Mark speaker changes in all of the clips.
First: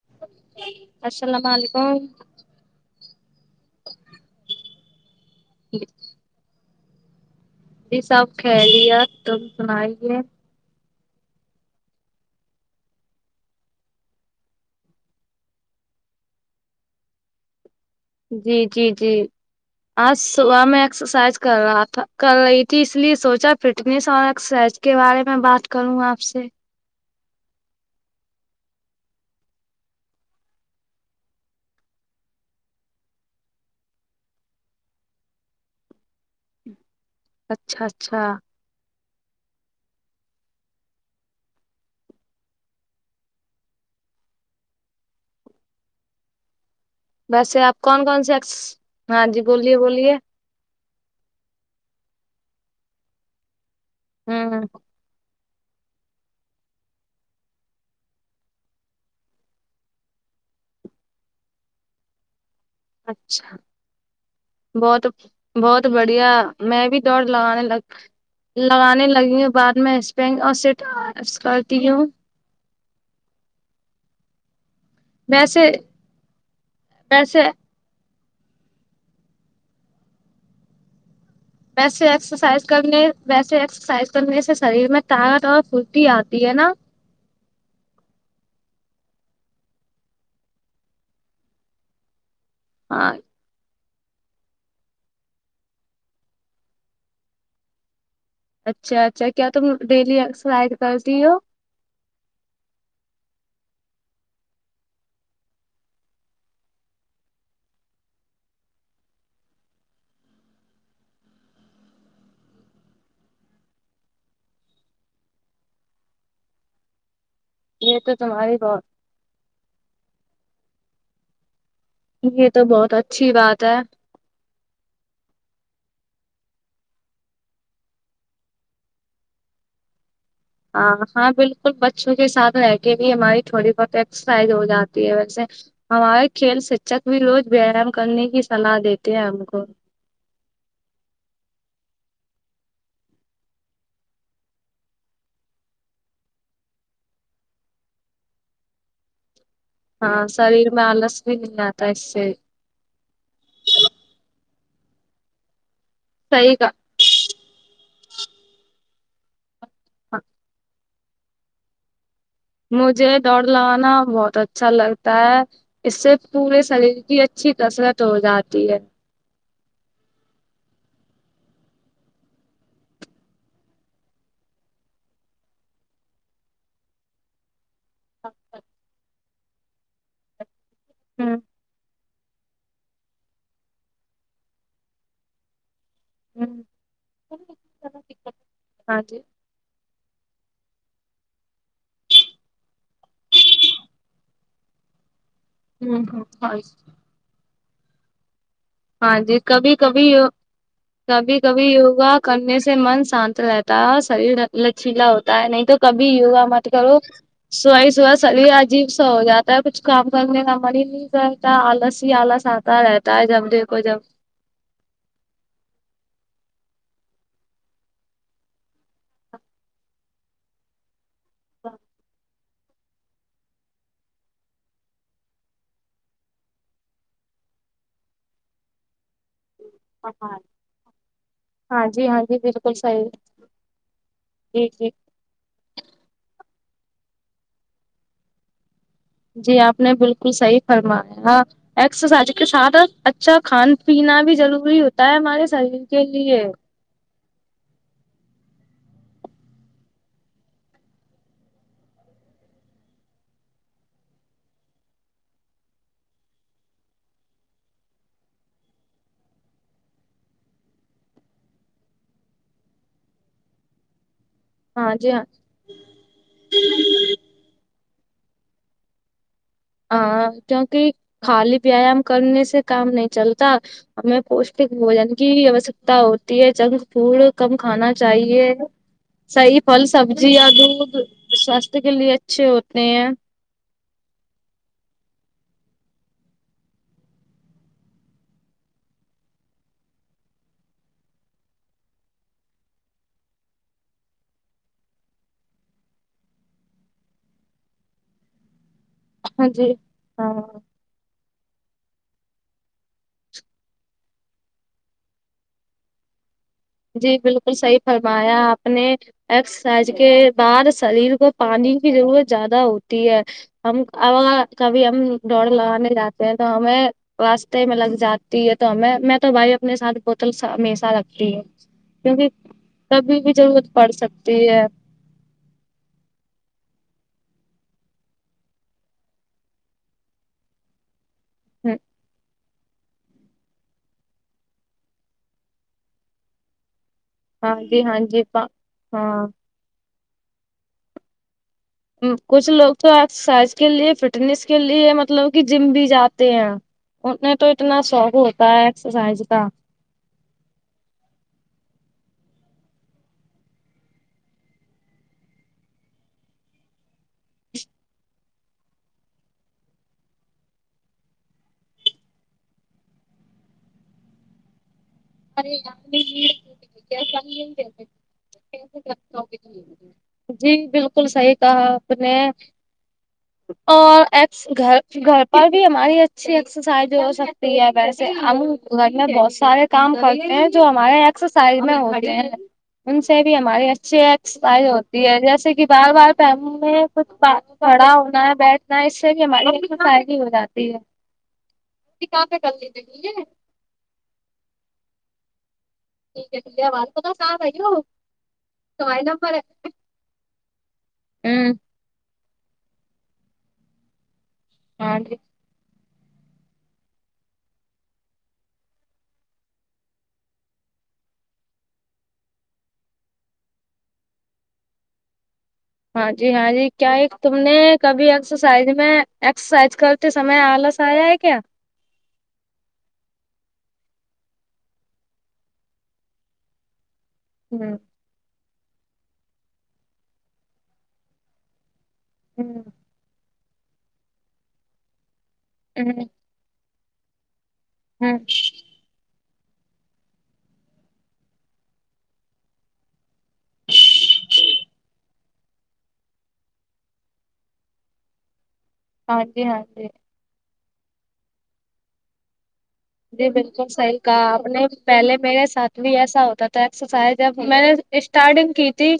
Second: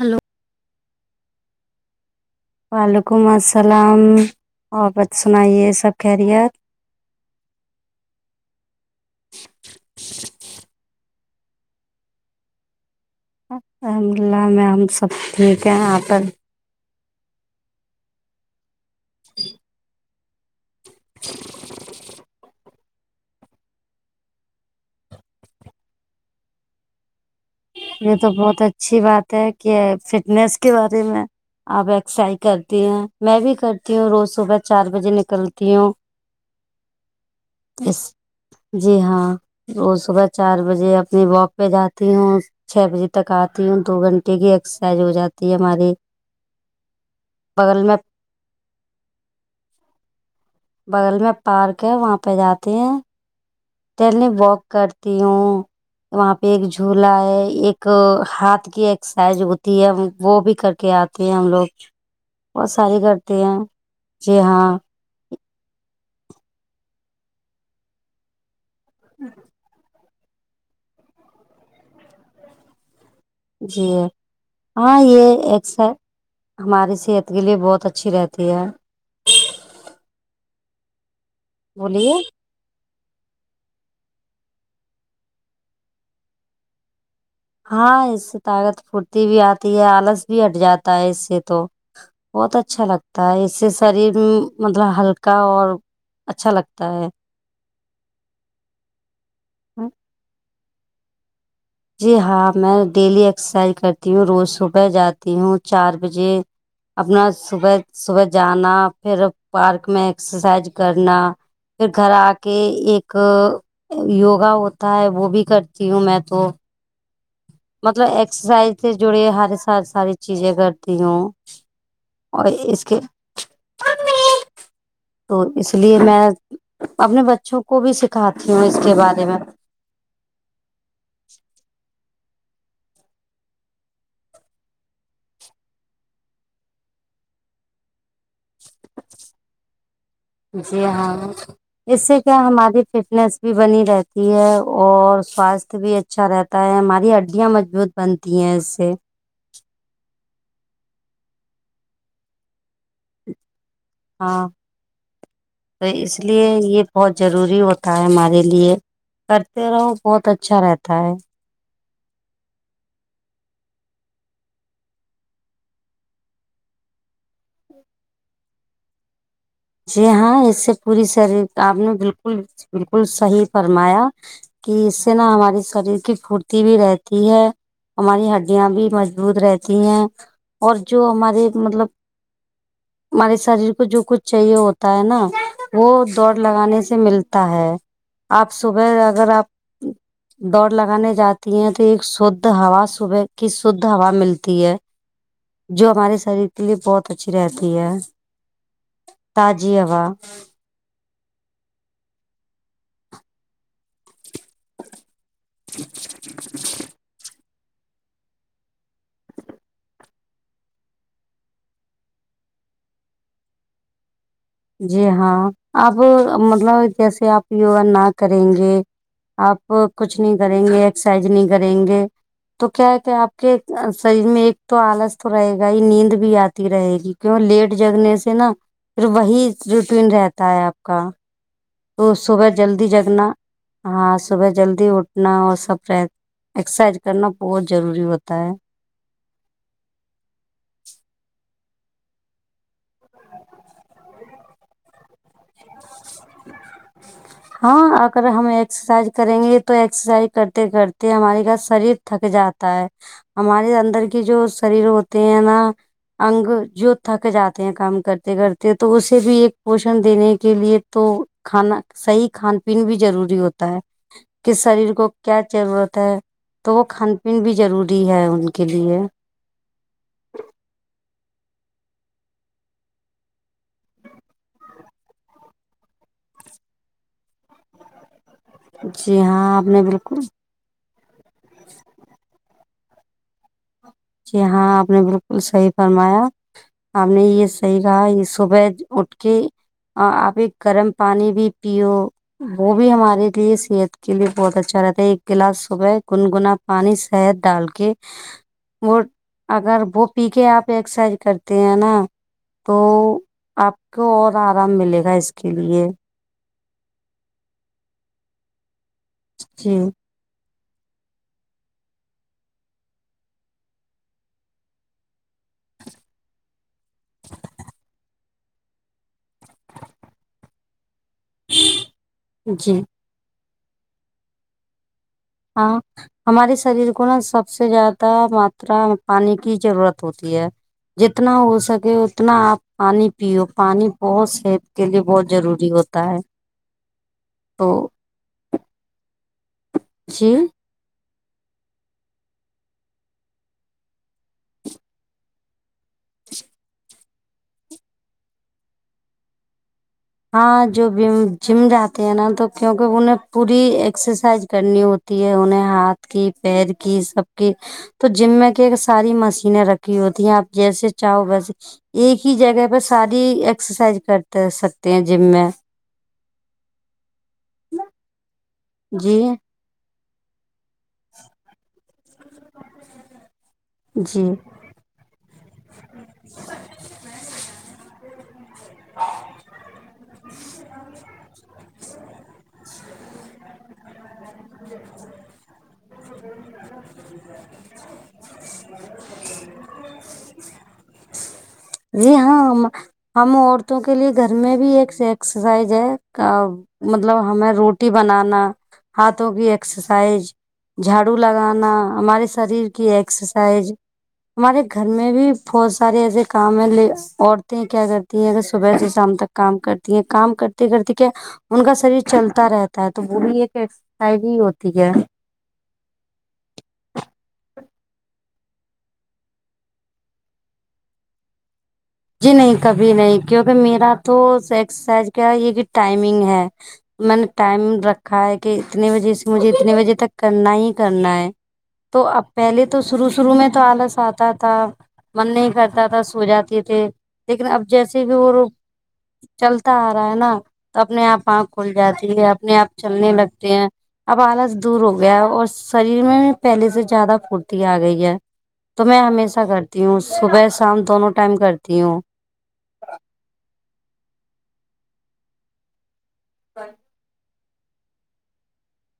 Speaker 1: hello
Speaker 2: السلام علیکم
Speaker 1: وعلیکم السلام اور بت سنائیے سب خیریت
Speaker 2: جی سب قیریت تم سنائیے
Speaker 1: الحمد اللہ میں ہم سب ٹھیک ہیں یہاں پر
Speaker 2: جی جی جی آج صبح میں ایکسرسائز کر رہا تھا کر رہیھی جی اس لیے سوچا فٹنیس اور ایکسرسائز کے بارے میں بات کروں آپ سے
Speaker 1: یہ تو بہت اچھی بات ہے کہ فٹنیس کے بارے میں اب ایکسرسائز کرتی ہیں میں بھی کرتی ہوں روز صبح چار بجے نکلتی ہوں
Speaker 2: اچھا
Speaker 1: اس
Speaker 2: اچھا
Speaker 1: جی ہاں وہ صبح چار بجے اپنی واک پہ جاتی ہوں چھ بجے تک آتی ہوں دو گھنٹے کی ایکسرسائز ہو جاتی ہے ہماری
Speaker 2: ویسے آپ
Speaker 1: بغل میں
Speaker 2: کون کون سے ہاں جی بولیے بولیے
Speaker 1: بغل میں پارک ہے وہاں پہ جاتے ہیں ڈیلی واک
Speaker 2: ہوں
Speaker 1: کرتی ہوں وہاں پہ ایک جھولا ہے ایک ہاتھ کی ایکسرسائز ہوتی ہے وہ بھی کر کے تی ہم لوگ بہت ساری کرتے
Speaker 2: اچھا
Speaker 1: ہیں جی ہاں
Speaker 2: بہت بہت بڑھیا میں بھی دوڑ لگانے لگ لگانے لگی ہوں بعد میں پین آ سٹ اس کرتی ہوں
Speaker 1: جی یہ ہاں یہ
Speaker 2: ویسے
Speaker 1: ایکا ہماری صحت کے
Speaker 2: ویسے
Speaker 1: لیے بہت اچھی رہتی جیا
Speaker 2: ویسے
Speaker 1: بولیے
Speaker 2: ایکسرسائز کرنے ویسے ایکسرسائز کرنے سے شریر میں طاقت اور پھرتی آتی ہے نا
Speaker 1: ہاں اس سے طاقت پھرتی بھی آتی ہے آلس بھی ہٹ جاتا ہے اس سے تو بہت اچھا اچھا
Speaker 2: ہاں
Speaker 1: لگتا ہے اس سے شریر مطلب ہلکا اور اچھا لگتا ہے
Speaker 2: اچھا اچھا کیا تم ڈیلی ایکسرسائز کرتی ہو
Speaker 1: جی ہاں میں ڈیلی ایکسرسائز کرتی ہوں روز صبح جاتی ہوں چار بجے اپنا صبح صبح جانا پھر پارک میں ایکسرسائز کرنا پھر گھر آ کے ایک یوگا ہوتا ہے وہ بھی کرتی ہوں میں تو
Speaker 2: یہ
Speaker 1: مطلب
Speaker 2: تو تمہاری
Speaker 1: ایکسرسائز سے
Speaker 2: بہت
Speaker 1: جڑی ہر ساری چیزیں کرتی ہوں اور
Speaker 2: یہ تو
Speaker 1: اس
Speaker 2: بہت
Speaker 1: کے
Speaker 2: اچھی بات ہے
Speaker 1: تو اس لیے میں اپنے بچوں کو بھی سکھاتی ہوں اس کے بارے میں
Speaker 2: ہ ہاں بالکل بچوں کے ساتھ رہ کے بھی ہماری تھوڑی بہت ایکسرسائز ہو جاتی ہے ویسے ہمارے کھیل شھک بھی روز ویایام کرنے کی سلاح دیتے ہیں ہم کو
Speaker 1: جی ہاں اس سے کیا ہماری فٹنس بھی بنی رہتی ہے اور سواستھ بھی اچ اچھا رہتا ہے ہماری ہڈیاں مضبوط بنتی ہیں اس سے
Speaker 2: ہاں شریر میں آلس بھی نہیں آتا اس سے
Speaker 1: ہاں تو اس لیے
Speaker 2: صحیح کا
Speaker 1: یہ بہت ضروری ہوتا ہے ہمارے لیے کرتے رہو بہت اچھا رہتا ہے
Speaker 2: مجھے دوڑ لگانا بہت اچھا لگتا ہے اس سے پورے شریر کی اچھی کثرت ہو جاتی ہے
Speaker 1: جی ہاں اس سے پوری شریر آپ نے بالکل بالکل صحیح فرمایا کہ اس سے نا ہماری شریر کی پورتی بھی رہتی ہے ہماری ہڈیاں بھی مضبوط رہتی ہیں اور جو
Speaker 2: ہوں
Speaker 1: ہمارے مطلب ہمارے شریر کو جو کچھ چاہیے ہوتا ہے نا وہ دوڑ
Speaker 2: ہوں
Speaker 1: لگانے سے ملتا ہے آپ صبح
Speaker 2: ہاں جی
Speaker 1: اگر آپ دوڑ لگانے جاتی ہیں تو ایک شدھ ہوا صبح کی شدھ ہوا ملتی ہے جو
Speaker 2: ہوں
Speaker 1: ہمارے
Speaker 2: ہوں
Speaker 1: شریر کے لیے بہت اچھی رہتی ہے
Speaker 2: ہاں جی کبھی
Speaker 1: تازی ہوا
Speaker 2: کبھی کبھی کبھی یوگا کرنے سے من شانت رہتا ہے اور شریر لچیلا ہوتا ہے نہیں تو کبھی یوگا مت کرو سویے سویے شریر عجیب سا ہوجاتا ہے کچھ کام کرنے کا من ہی نہیں رہتا ہے آلس ہی آلس آتا رہتا ہے جب دیکھو جب
Speaker 1: جی ہاں آپ مطلب جیسے آپ یوگا نہ کریں گے آپ کچھ نہیں کریں گے ایکسرسائز نہیں کریں گے تو کیا ہے کہ آپ کے شریر میں ایک تو آلس تو رہے گا ہی نیند بھی آتی رہے گی کیوں لیٹ جگنے سے نا پھر وہی روٹین رہتا ہے آپ کا
Speaker 2: ہاں
Speaker 1: تو
Speaker 2: جی ہاں جی
Speaker 1: صبح
Speaker 2: بالکل
Speaker 1: جلدی
Speaker 2: صحیح
Speaker 1: جگنا ہاں صبح
Speaker 2: جی جی
Speaker 1: جلدی اٹھ نا اور سب ایکسرسائز کرنا بہت ضروری ہوتا ہے
Speaker 2: جی آپ نے بالکل صحیح فرمایا ہاں ایکسرسائز کے ساتھ اچھا کھان پینا بھی ضروری ہوتا ہے ہمارے شریر کے لیے
Speaker 1: [inaudible] ہاں اگر ہم ایکسرسائز کریں گے تو ایکسرسائز کرتے کرتے ہماری گ شریر تھک جاتا ہے ہمارے اندر کی جو شریر ہوتے ہیں نا انگ جو تھک جاتے ہیں کام کرتے کرتے تو اسے بھی ایک پوشن دینے کے لیے تو کھانا صحیح کھان پین بھی ضروری ہوتا ہے کہ شریر
Speaker 2: ہاں
Speaker 1: کو
Speaker 2: جی ہاں
Speaker 1: کیا ضرورت ہے تو وہ کھان پین بھی ضروری ہے ان کے لیے
Speaker 2: ہاں کیونکہ خالی ویایام کرنے سے کام نہیں چلتا ہمیں پوشٹک بوجن کی آوشکتا ہوتی ہے جنک فوڈ کم کھانا چاہیے
Speaker 1: جی ہاں
Speaker 2: صحیح
Speaker 1: آپ نے
Speaker 2: پھل
Speaker 1: بالکل
Speaker 2: سبزی یا دودھ سوستھ کے لیے اچھے ہوتے ہیں
Speaker 1: جی ہاں آپ نے بالکل صحیح فرمایا ہم نے یہ صحیح کہا یہ صبح اٹھ کے اور آپ ایک گرم پانی بھی پیو وہ بھی ہمارے لیے صحت کے لیے بہت اچھا رہتا ہے ایک گلاس صبح گنگنا پانی شہد ڈال کے وہ
Speaker 2: ہاں جی
Speaker 1: اگر وہ پی
Speaker 2: ہاں
Speaker 1: کے آپ ایکسرسائز کرتے ہیں نا تو آپ کو اور آرام ملے گا اس کے لیے
Speaker 2: جی بالکل صحیح فرمایا آپ نے
Speaker 1: جی
Speaker 2: ایکسرسائز کے بار شریر کو پانی کی ضرورت زیادہ ہوتی ہے ہم اب ا کبھی ہم دوڑ لگانے جاتے ہیں تو ہمیں راستے میں لگ جاتی ہے تو ہمیں میں تو بھائی اپنے ساتھ بوتل ہمیشہ رکھتی ہوں کیونکہ
Speaker 1: جی
Speaker 2: کبھی بھی ضرورت پڑ سکتی ہے
Speaker 1: آ ہمارے شریر کو نا سب سے زیادہ ماترا پانی کی ضرورت ہوتی ہے جتنا ہو سکے اتنا آپ پانی پیو پانی بہت صحت کے لیے بہت ضروری ہوتا ہے
Speaker 2: ہاں
Speaker 1: تو
Speaker 2: جی ہاں جی پا ہاں
Speaker 1: جی
Speaker 2: کچھ لوگ تو ایکسرسائز کے لیے فٹنیس کے لیے مطلب کہ جم بھی جاتے ہیں ان میں تو اتنا شوق ہوتا ہے ایکسرسائز کا
Speaker 1: ہاں جو جم جاتے ہیں نا تو کیونکہ انہیں پوری ایکسرسائز کرنی ہوتی ہے انہیں ہاتھ کی پیر کی سب کی تو جم میں کی ایک ساری مشینیں رکھی ہوتی ہیں آپ جیسے چاہو ویسے ایک ہی جگہ پے ساری ایکسرسائز کرتا ہے سب
Speaker 2: ارے کیا [unintelligible]
Speaker 1: جی
Speaker 2: جی بالکل صحیح کہا آپ نے اور
Speaker 1: جی
Speaker 2: ایک گھر گھر پر بھی ہماری اچھی ایکسرسائز ہو سکتی ہے ویسے ہم گھر میں بہت سارے کام کرتے ہیں جو ہمارے ایکسرسائز میں ہوتے ہیں ان سے بھی ہمارے اچھے سپائ ہوتی ہے جیسے کہ بار بار پیم میں کچھ کھڑا ہونا ہے بیٹ نہ اس سے بھی ہماری فائدی ہو جاتی ہے
Speaker 1: جی ہاں ہم عورتوں کے لیے گھر میں بھی ایک ایکسرسائز ہے مطلب ہمیں روٹی بنانا ہاتوں کی ایکسرسائز جھاڑو
Speaker 2: ہوں
Speaker 1: لگانا ہمارے شریر کی ایکسرسائز ہمارے گھر
Speaker 2: ہاں
Speaker 1: میں
Speaker 2: جی
Speaker 1: بھی بہت سارے ایسے کام ہیں ل عورتیں کیا کرتی ہیں اگر صبح سے شام تک کام کرتی ہیں کام کر کرتی کیا ان کا شریر چلتا رہتا ہے تو وہ بھی ایک ایکسرسائز ہی ہوتی ہے
Speaker 2: ہاں جی ہاں جی کیا ایک تم نے کبھی ایکسرسائز میں ایکسرسائز کر تے سمے آلس آیا ہے کیا
Speaker 1: جی نہیں کبھی نہیں کیونکہ میرا تو ایکسرسائز کیا یہ کہ ٹائمنگ ہے میں نے ٹائم
Speaker 2: ہوں
Speaker 1: رکھا ہے کہ اتنے بجے سے مجھے اتنے بجے تک کرنا ہی کرنا ہے تو اب
Speaker 2: ہوں
Speaker 1: پہلے تو شروع شروع میں تو آلس آتا تھا من نہیں کرتا تھا سو جاتے کہ لیکن اب جیسے بھی
Speaker 2: ہوں
Speaker 1: وہ چلتا آ رہا ہے نا تو اپنے آپ آنکھ کھل جاتی ہے اپنے آپ چلنے لگتے ہیں اب آلس دور ہو گیا ہے اور شریر میں پہلے سے زیادہ پورتی آ گئی ہے تو میں
Speaker 2: ہاں
Speaker 1: ہمیشہ
Speaker 2: جی ہاں
Speaker 1: کرتی
Speaker 2: جی
Speaker 1: ہوں صبح شام دونوں ٹائم کرتی ہوں
Speaker 2: جی بالکل صحیح کہا آپ نے پہلے میرے ساتھ بھی ایسا ہوتا تھا ایکسرسائز اب میں نے اسٹارٹنگ کی تھی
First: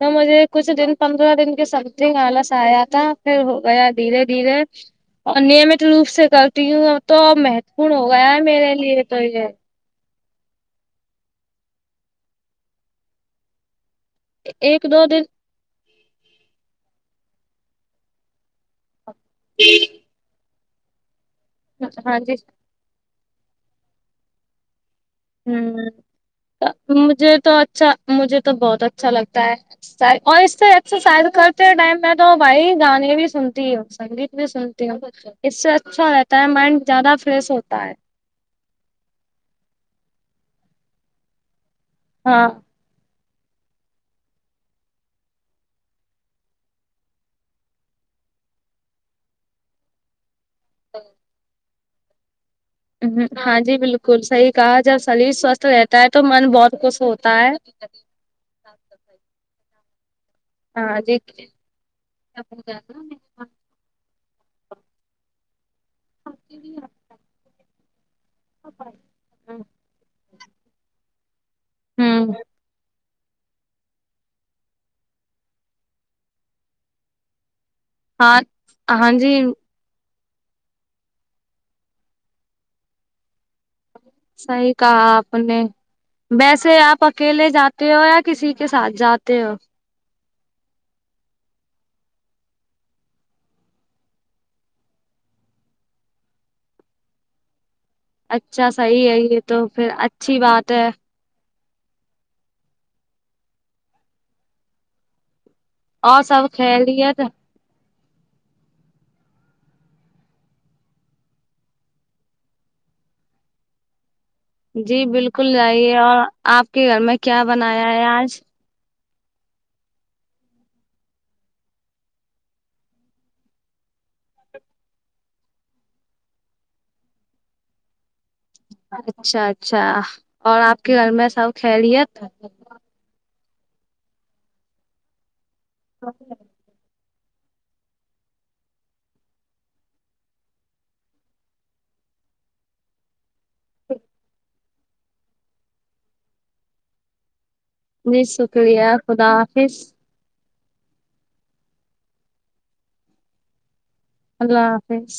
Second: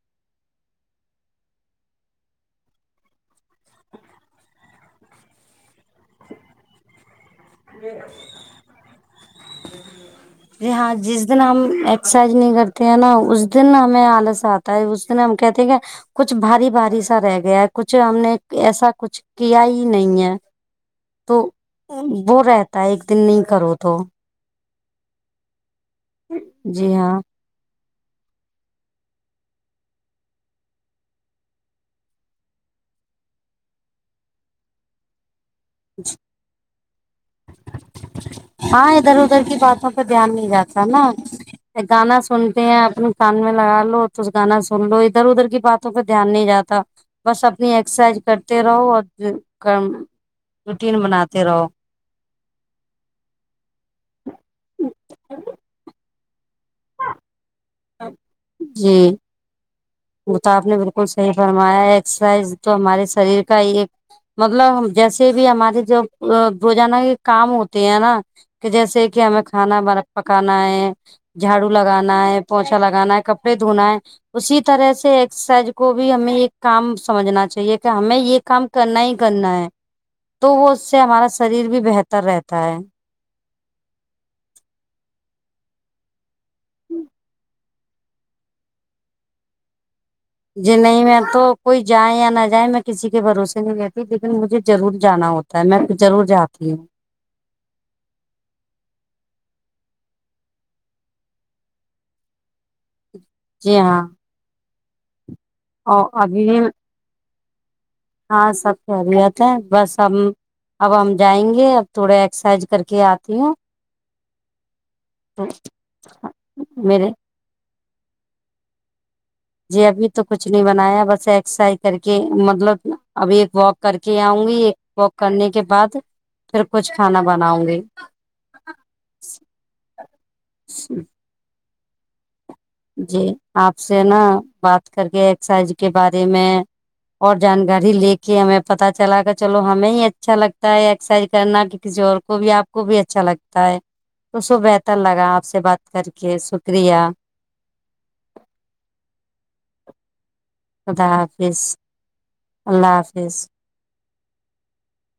Speaker 2: تو مجھے کچھ دن پندرہ دن کے سمتنگ آلس آیا تھا پھر ہو گیا دھیرے دھیرے نمت روپ سے کرتی ہوں تو میں لیے تو یہ ج [unintelligible]
Speaker 1: جی ہاں جس دن ہم ایکسرسائز نہیں کرتے ہیں نا اس دن ہمیں آلس آتا ہے
Speaker 2: ایک دو
Speaker 1: اس دن ہم کہتے ہیں کہ کچھ بھاری بھاری سا رہ گیا ہے کچھ ہم نے ایسا کچھ کیا ہی نہیں ہے تو
Speaker 2: ہاں جی
Speaker 1: کہتا ہے ایک دن نہیں کرو تو جی
Speaker 2: ہمم
Speaker 1: ہاں
Speaker 2: مجھے تو اچھا مجھے تو بہت اچھا لگتا ہے ایکسرسائز، اور اس سے ایکسرسائز کرتے ٹائم میں تو بھائی گانے بھی سنتی ہو سنگیت میں سنتی ہوں اس سے اچھا رہتا ہے مائنڈ زیادہ فریش ہوتا ہے
Speaker 1: ہاں ادھر ادھر کی باتوں پہ دھیان نہیں جاتا نا گانا
Speaker 2: ہاں
Speaker 1: سنتے ہیں اپنے کان میں لگا لو تو گانا سن لو ادھر ادھر کی باتوں پہ دھیان نہیں جاتا بس اپنی ایکسرسائز کرتے رہو اور روٹین بناتے رہو
Speaker 2: ہاں جی بالکل صحیح کہا جب شریر سوستھ رہتا ہے تو من بہت خوش ہوتا ہے
Speaker 1: جی وہ تو آپ نے
Speaker 2: ہاں
Speaker 1: بالکل
Speaker 2: جی
Speaker 1: صحیح فرمایا ایکسرسائز تو ہمارے شریر کا ہی ایک مطلب جیسے بھی ہمارے جب روزانہ یہ کام ہوتے ہیں نا کہ جیسے کہ ہمیں کھانا بنا پکانا ہے جھاڑو لگانا
Speaker 2: ہوں
Speaker 1: ہے پوچھا لگانا ہے کپڑے دھونا ہے اسی اسطرح سے ایکسرسائز کو بھی ہمیں ایک کام سمجھنا چاہیے کیا ہمیں یہ
Speaker 2: ہاں
Speaker 1: کام کرنا
Speaker 2: ہاں
Speaker 1: ہی
Speaker 2: جی
Speaker 1: کرنا ہے تو وہ اس سے ہمارا شریر بھی بہتر رہتا ہے
Speaker 2: صحیح کہا آپ نے ویسے آپ اکیلے جاتے ہو یا کسی کے ساتھ جاتے ہو
Speaker 1: جی نہیں میں تو کوئی جائیں یا نہ جائیں میں کسی کے بھروسے نہیں رہتی لیکن مجھے ضرور جانا ہوتا تو میں پھر ضرور جاتی ہوں
Speaker 2: اچھا صحیح ہے یہ تو پھر اچھی بات ہے
Speaker 1: جی ہاں
Speaker 2: اور سب خیریت ہے
Speaker 1: ہاں سب خیریت ہے بس اب اب ہم جائیں گے اب تھوڑا ایکسرسائز کر کے آتی ہوں
Speaker 2: جی بالکل جائیے اور آپ کے گھر
Speaker 1: میرے
Speaker 2: میں کیا بنایا ہے آج
Speaker 1: جی ابھی تو کچھ نہیں بنایا بس ایکسرسائز کر کے مطلب ابھی ایک واک کر کے آؤں گی واک کرنے کے بعد پھر کچھ کھانا بناؤ گی
Speaker 2: اچھا اچھا اور آپ کے گھر میں سب خیلیت
Speaker 1: جی آپ سے نا بات کر کے ایکسرسائز کے بارے میں اور جانکاری لے کے ہمیں پتا چلا کہ چلو ہمیں ہی اچھا لگتا ہے ایکسرسائز کرنا کہ کسی اور کو کو بھی آپ کو بھی اچھا لگتا تو اس کو بہتر لگا آپ سے بات کر کے شکریہ
Speaker 2: جی شکریہ خدا حافظ
Speaker 1: خدا حافظ اللہ حافظ
Speaker 2: اللہ حافظ